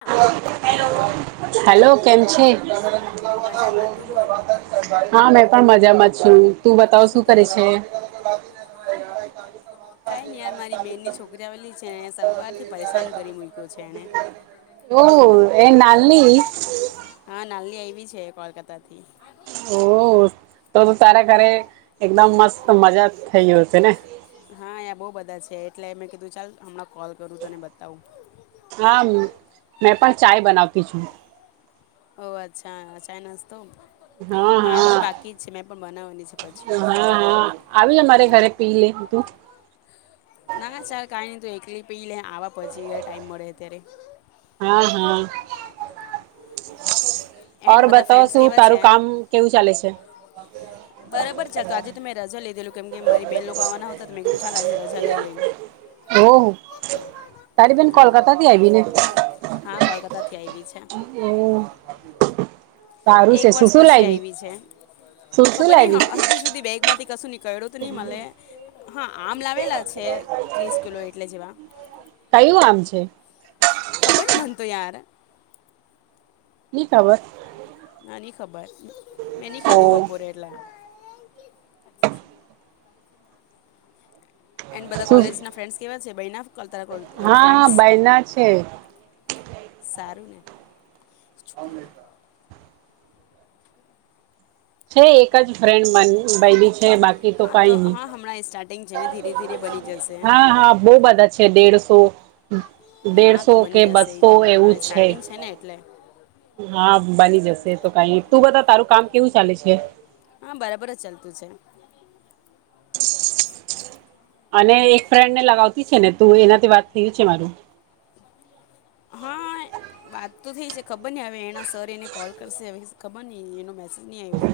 હા hello. Hello. કેમ છે? મજામાં તું બોલ હા મેં પણ મજામાં છું. શું કરે છે? કાઈ નહી યાર મારી બેન ની છોકરી આવેલી છે. અને સવારથી પરેશાન કરી મૂયકો છે એને. ઓહ એનાલી નાલી આવી છે કોલકાતા થી. ઓહ! તો-તો તારે ઘરે એકદમ મસ્ત મજા થઈ ગયો હશે ને. હા અહિંયા બહુ બધા છે એટલે મેં કીધું ચાલ હમણાં કોલ કરું તને બતાવું. હા મેં પણ ચાય બનાવતી છું. ઓહ! અચ્છા ચાય નાસ્તો હા મારું હા બી બાકી જ છે. મેં પણ બનાવવાની છે પછી. હા હા આવી જા મારે હમ્મ. ઘરે પી લે તું ના, ના ચાલ કાઈ નહી તું એકલી પી લે, આવા પછી અહ ટાઈમ મળે ત્યારે. હા, હા. એન્ડ ઓર બધા બતાવ, ફ્રેન્ડ્સ શું કેવા છે તારું કામ કેવું ચાલે છે? બરાબર છે આજે તો મે રજા લીધેલું કેમ કે મારી બેન લોકો આવવાના હોતા તો મેં કીધું ચાલ આજે રજા લઈ લે એમ. ઓહ તારી બેન કોલકતાથી આવીને? હા કોલકાતાથી આવી છે હમ્મ. એક વર્ષ પછી આયવી છે. શું શું ખબર નહીં લાવી હ હજુ સુધી બેગ માંથી કશું નીકળ્યું તો નહી મલે. આમ લાવેલા છે ત્રીસ કિલો એટલે જેવા કયું આમ છે? ખબર નહીં મને તો યાર ની ખબર ના ની ખબર મેં નની ખાધું ઓ બપોરે એટલે એન બધા શું કોલેજ ના ફ્રેન્ડસ કેવા છે બયના હા હા બાયના છે [unintelligible] છે એક જ ફ્રેન્ડ માની ભઈ ની છે બાકી તો હા કઈ નહી હા હમણાં સ્ટાર્ટિંગ છે ને ધીરે ધીરે બની જશે હા-હા બઉ બધા છે દેડસો હા તો દેડસો બની કે જશે એ બસો તો એવું હમણાં જ સ્ટાર્ટિંગ છે ને એટલે હા બની જશે તો કઈ તું બધા તારું કામ કેવું ચાલે છે હા બરાબર જ ચાલતું છે અને એક ફ્રેન્ડ ને લગાવતી છે ને તું એનાથી વાત થયું છે મારું હા વાત તો થઈ છે ખબર નહી હવે એના સર એને કોલ કરશે હવે ખબર નહી એનો મેસેજ નહી આવ્યો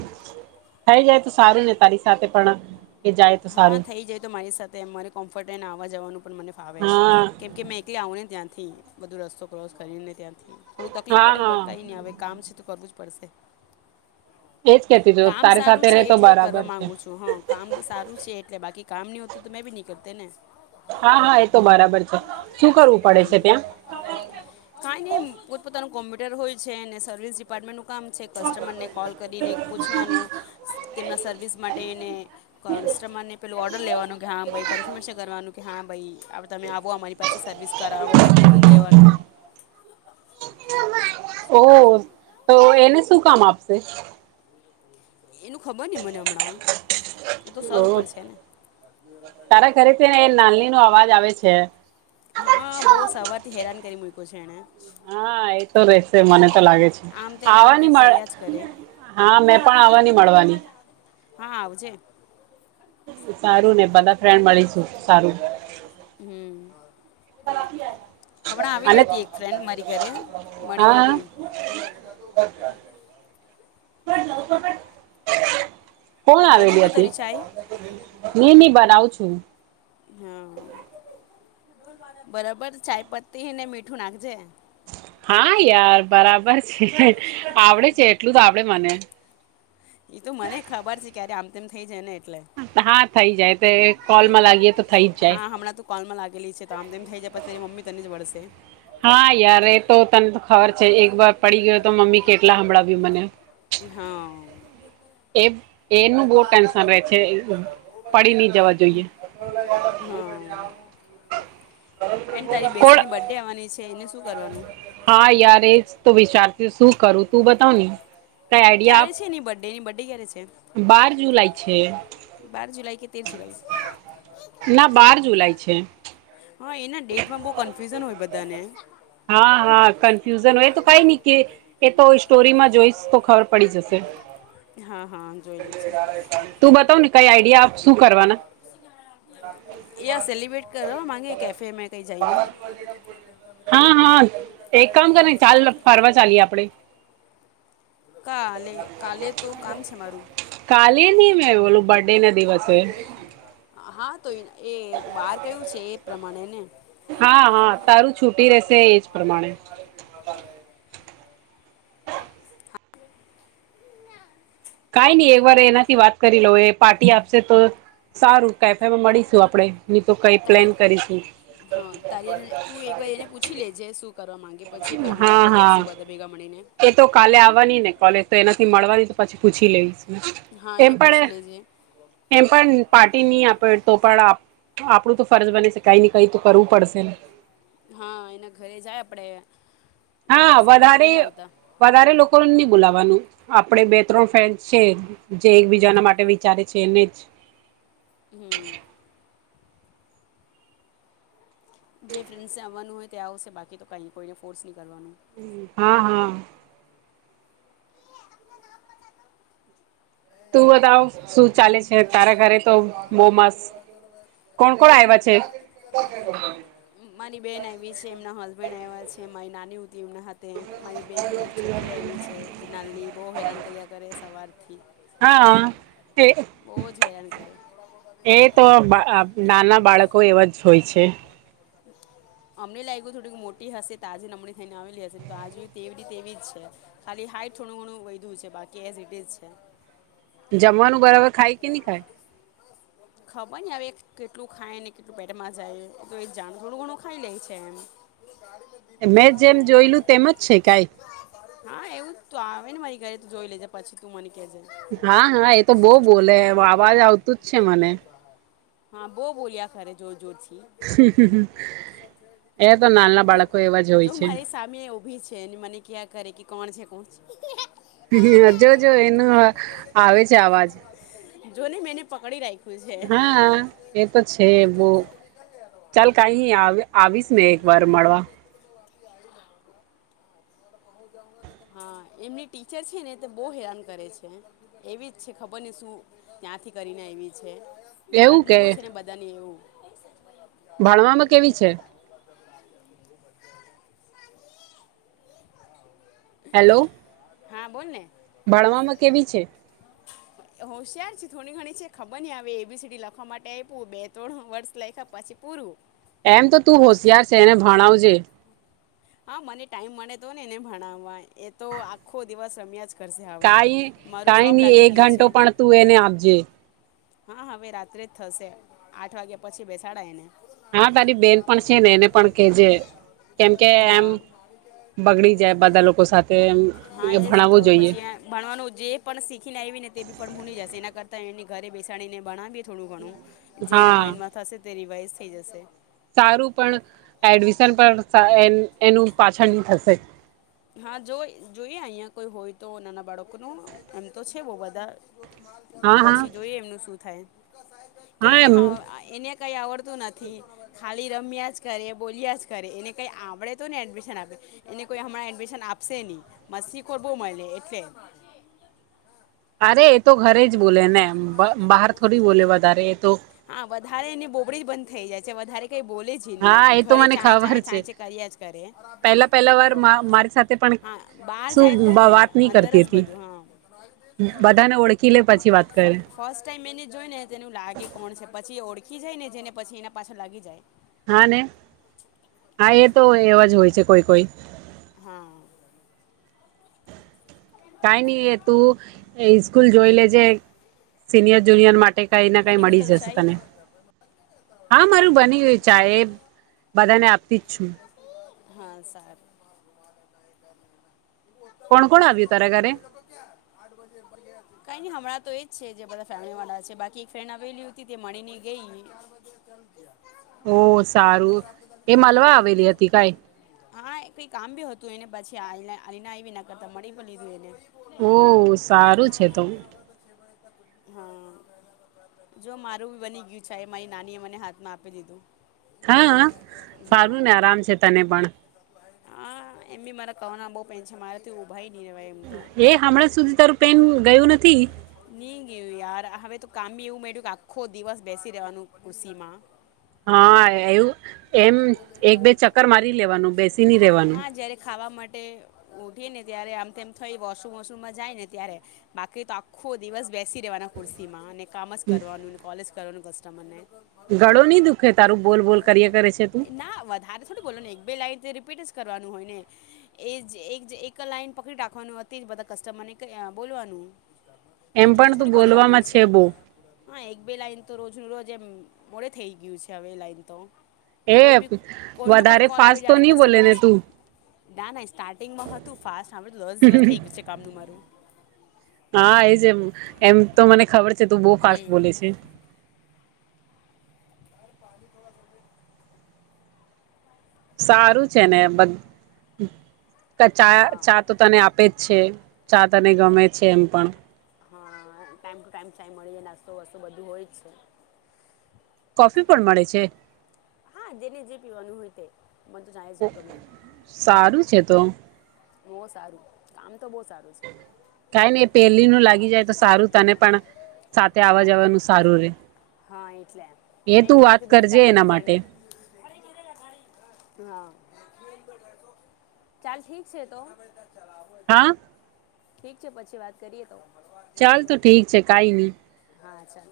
થઈ જાય તો સારું ને તારી સાથે પણ એ જાય તો હા સારું થઈ જાય તો મારી સાથે મારે કોમ્ફર્ટ ને આવા જવાનું પણ મને ફાવે હા કેમ કે મેં એકલે આવું ને ત્યાંથી બધું રસ્તો ક્રોસ કરી ને ત્યાં થોડું તકલીફ હા પડે હા બટ કઈ નને હવે કામ છે તો કરવું જ પડશે એજ કેતી જો કામ તારી સાથે સારું છે રે તો એટલે બરાબર કરવા છે માંગુ છું હા કામ સારું છે એટલે બાકી કામ ન હોતું તો મેં ભી નહી કરતા ને હા હા એ તો બરાબર છે શું કરવું પડે છે ત્યાં પોતાનું કોમ્પ્યુટર હોય છે અને સર્વિસ ડિપાર્ટમેન્ટનું કામ છે કસ્ટમરને કોલ કરીને પૂછવાનું તેમના સર્વિસ માટે એને કસ્ટમરને પેલું ઓર્ડર લેવાનું કે હા ભાઈ કન્ફર્મેશન કરવાનું કે હા ભાઈ તમે આવો અમારી પાસે સર્વિસ કરાવો એમ બુકિંગ લેવાનું [unintelligible] ઓહ તો એને શું કામ આપશે એનું ખબર નઈ મને હમણાં એ તો ઓ સર ઉપર છે ને તારા ઘરે છે ને એ નાનની નો અવાજ આવે છે હા બહુ સવારથી હેરાન કરી મૂકો છે એને હા એતો રેશે મને તો લાગે છે આમ તેમ આમ તેમ આવાની મળે ફરિયાદ જ કરે હા મેં પણ આવવાની મળવાની હા આવજે સારું ને બધા ફ્રેડ મળીશું સારું હમ [unintelligible] હમણાં અને આવેલી હતી એક ફ્રેન્ડ મારી ઘરે મળીને હા ગઈ. [unintelligible] કોણ બની આવેલી ગયું હતી તારી ચાય નીની બના [unintelligible] હા બરાબર ચાયપત્તી ને મીઠું નાખજે હા યાર બરાબર છે આવડે છે એટલું તો આવડે મને. [inaudible] એ તો મને ખબર છે ક્યારે આમ તેમ થઇ જાય ને એટલે હા થઈ જાય તે ને કોલમાં લાગીએ તો થઈ જ જાય પછ એ મમ્મી તને જ વ વળશે હા યાર એ તો તને તો ખબર છે એક વાર પડી ગયો તો મમ્મી કેટલા હંભળાવ્યું મને હા એ એનું બહુ ટેન્શન રહે છે પડી નહિ જવા જોઈએ હા એન્ડ તારી કોણ બેસ્ટીની બર્થડે આવવાની છે એનું હા યાર એ જ તો વિચારતી શું કરું તું બતાવ ને કઈ આઈડિયા ક્યારે આપ છે એની બર્થડે એની બર્થડે ક્યારે છે બાર જુલાઈ છે બાર જુલાઈ કે તેર જુલાઈ ના બાર જુલાઈ છે હા એના ડેટમાં બહુ કન્ફ્યુઝન હોય બધાને હા હા કન્ફ્યુઝન હોય તો કાઈ નહી કે એ તો સ્ટોરીમાં જોઈશ તો ખબર પડી જશે હા હા જોઈ લે છે તું બતાવ ને કાઈ આઈડિયા આપ શું કર યા સેલિબ્રેટ કરો માગે કેફે મે કઈ જાયને હા હા એક કામ કરને ચાલ ફરવા ચાલીએ આપણેે કાલે કાલે તો કામ છે મારું હે બોલો પણ હા તો એ એ વાર કયું છે એ પ્રમાણે ને હા હા તારું છુટી રહેશે એજ પ્રમાણે કાંઈ નઈ એક વાર એનાથી વાત કરી લઉ એ પાર્ટી આપશે તો સારું કેફેમાં મળીશું આપડે ની તો કઈ ત પ્લેન કરીશું હા તારી તું એક વાર એને પૂછી લેજે શું કરવા માંગે પછી એ પ્રમાણે હા આપણે હા કરશું બધા ભેગા મળીને એ તો કાલે આવવાની ને કોલેજ તો એના થી મળવાની છ તો પછી પૂછી લઈશ હા એમ એને પણ પૂછી એ લેજે એમ પણ પાર્ટી નહી આપે તો પણ આ આપણું તો ફરજ બને છે કાઈ ને કઈ તો કરવું પડશે ને હા એના ઘરે જાય આપડે હા વધારે વધારે લોકોને નહી બોલાવાનું આપણે બે ત્રણ ફ્રેન્ડસ છે જે એકબીજાના માટે વિચારે છે એને જ હમ જે ફ્રેન્ડસને આવવાનું હોય તે આવશે બાકી તો કાંઈ કોઈ ને ફોર્સ કરવાનું હમ હા હા તું બતાવ શું ચાલે છે તારા ઘરે તો મોમસ [inaudible] [unintelligible] મારી બેન આવી છે એમના હસબેન્ડ આવ્યા છે મહિ નાની [inaudible] એમને તે મારી બેહેનની છોકરી આવી છે જે નાનલી બહુ હેરાન કર્યા કરે સવારથી હા એ બહુ જ હેરાન કરે એ તો બા અ નાના બાળકો એવા જ હોય છે [unintelligible] અમને લાગ્યું થોડીક મોટી હશે તાજી નમળી થઈને આવેલી હશે તો આ જોયુ તેવી ને તેવીજ છે ખાલી હાઇટ થોડુ ઘણું વધ્યું છે બાકી એઝ ઇટ ઇઝ છે જમવાનું બરાબર ખાય કે નહી ખાય ખબર નહિ હવે કેટલું ખાય ને કેટલું પેટમાં જાય તો એ જ જાણે થોડું ઘણું ખાઈ લે છે એમ મેં જેમ જોયેલું તેમ જ છે કાંઇ હોયને મારી ઘરે તો તું જોઈ લેજે પછી મને કહેજે હા હા એ તો બહુ બોલે હે અવાજ આવતું જ છે મને હા બહુ બોલ્યા કરે જોર જોરથી હું હું હું જો જો મારી સામે ઉભી છે ને મને કહ્યાં કરે કે કોણ છે [unintelligible] હ હ જો જો એનો આવે છે અવાજ ન મેંને પકડી રાખી્યું છે હા એ તો છે બહ ચાલ કઈ આવીશ ને એક વાર મળવા. હું જાઉના હા એમની ટીચર છે ને તે બહુ હેરાન કરે છે, એવી જ છે ખબર ને શું ત્યાં નાથી કરીને આયવી છે, એવું લાડલી કે બોવ છે ને બધાની એવું ભણવામાં કેવી છે? હેલો. હા બોલ ને. ભણવામાં કેવી છે? [inaudible] હોશયાર છે, થોડી ઘણી છે, ખબર નહી આવે એબીસીડી લખવા માટે આપ્યું બે ત્રણ હર્ષ લખ્યા પછી પૂરું એમ તો તું હોશિયાર છે, એને ભણાવજે હા મને ટાઈમ મળે તો ને એને ભણાવવા એ તો આખો દિવસ રમ્યા કરશે હવે કઈ મારું કઈ જોબ નહી લાગી એક ગયું ઘંટો છે પણ તું એને આપજે હા. હવે રાત્રે જ થશે આઠ વાગ્યા પછી બેસાડા એને હા તારી બેન પણ છે ને એને પણ કેજે કેમકે એમ હા. બગડી જાય બધા લોકો સાથે એમ હા એ એજ તો ભણાવવું જોઈએ પછી ભણવાનું જે પણ શીખી ને આવી ને તે બી પણ ની જશે એના એ ઘરે બેસાડીને ભણાવીએ થોડું ઘણું જે એના હા માઈન્ડમાં થશે તે રિવાઈઝ થઈ જશે. સારું પણ એડમિશન પણ એનું પાછળ ન થશે. હા જો જોઈએ અહિયાં કોઈ હોય તો નાના બાળકોનું એમ તો છે બહ બધા હા હા પછી જોઈએ એમનું શું થાય કેમ કે હા એને કંઈ આવડતું નથી ખાલી રમ્યા જ કરે, બોલ્યા જ કરે, એને કઈ આવડે તો ને એડમિશન આપે એને કોઈ હમણાં એડમિશન આપશે નહી મસ્તી શીખો બહ હોય ને એટલે અરે એ તો ઘરે જ બોલે ને બહાર થોડી બોલે વધારે તો હા વધારે એને બોબળી જ બંધ થઈ જાય છે વધારે કઈ બોલે જ નહી હા એમ એ તો ઘરે મને ચા ચ ચા ખબર છે કર્યા જ કરે પહેલા પહેલા વાર મારી સાથે પણ હા બહાર શું જાય તો ને વાત નહી અંદર કરતી જ હતી બધું હા બધાને ઓળખી લે પછી વાત કરે ફર્સ્ટ ટાઈમ એને જોઈ ને તેનું લાગે કોણ છે પછી એ ઓળખી જાય ને જેને પછી એના પાછા લાગી જાય હા ને હા એ તો એવા જ હોય છે કોઈ કોઈ- હા. કઈ નઈ એ તું સ્કૂલ જોઈ લેજે સિનિયર-જુનિયર માટે કંઈ ન ને કંઈ બની ગયું મળી તારું જશે ચાય તને હા મારું બની ગયું, ચા એ બધાને આપતી જ છું હા સારું. કોણ કોણ આવ્યું તારા ઘરે? કાંઈ નહીં હમણાં તો એજ છે જે બધા ફેમિલી વા છે બાકી એક ફ્રેન્ડ આવેલી હતી તે મળીને ગઈ ઓ સારું એ મલવા હા આવેલી હતી કઈ હા કંઈ કામ બી હતું એને પછી આવીહીને આવીને કરતાં મળી પણ લીધું એને ઓ સારું છે તો. હમ. જો મારું બની ગયું છે એ મારી નાની એ મને હાથમાં આપી દીધું હા સારું હા ને આરામ છે તને પણ હા એમ બી મારા કહ બહ પેન છે મારે થી ભાઈ એ હમણાં સુધી તારું પેન ગયું નથી. નહી ગયું યાર હવે તો કામી એવું મયું કે આખો દિવસ બેસી રહેવાનું ખુશીમાં હા એવું એમ એક બે ચક્કર મારી લેવાનું બેસી ન રેવાનું. ઉઠી ને ત્યારે આમ તેમ થાય વોશરૂમ વોશરૂમમાં જાય ને ત્યારે બાકી તો આખો દિવસ બેસી રહેવાના કુરસીમાં અને કામ જ કરવાનું કોલેજ કરવાનું કસ્ટમરને ગળો નહી દુખે તારું બોલ બોલ કરીએ કર. ના વધારે થોડી બોલો ને એક બે લાઇટ જે રિપીટ કરવાનું હોય ને એ જ એક એક લાઈન પકડી રાખવાનું તે જ બધા કસ્ટમરને કઈ બોલવાનું. એમ કઈ જુદું પણ તું થોડું બોલવાનું બોલવામાં છે બો હ એક બે લાઈન તો રોજ ન રોજ એમ મોડે થઈ ગયું છે હવે એ લાઈન તો. એ કોઈ બી કોઈનો પણ વધારે કોલ આવે ફાસ્ટ તો જાણે નહી બોલે કસ્ટમર ને છે તું. ના ના સ્ટાર્ટિંગમાં હતું ફાસ્ટડ દસ દિવસ થઈ ગયું છે કામનું મારું. હા એજ એમ તો મને ખબર છે તું બો ફાસ્ટ હમ બોલે છે. [inaudible] સારું છે ને બદ ચા હા ચા તો તને આપે છે ચા તને ગમે છે એમ પણ. હા ટાઈમ ટુ ટાઈમ ચાય મળી નાસ્તો વસ્તો બધું હોય જ છે. શું પણ મળે છે. હા જેને જે પીવાનું હોય તે. મને તો ચાય જ ગમે સારું છે તો. બો સારું કામ તો બો સારું છે. કઈ ની પેલી નું લાગી જાય તો સારું તને પણ સાથે આવવા હા જવાનું સારું રે. હા એટલે એ મેં તું એટલે મે વાત કીધું કે કરજે ચાલ મારી એના માટે ફ્રેન્ડને હા ચાલ ઠીક છે તો હા ઠીક છે પછી વાત કરીએ તો. ચાલ તો ઠીક છે કઈ નિહી. હા ચાલ.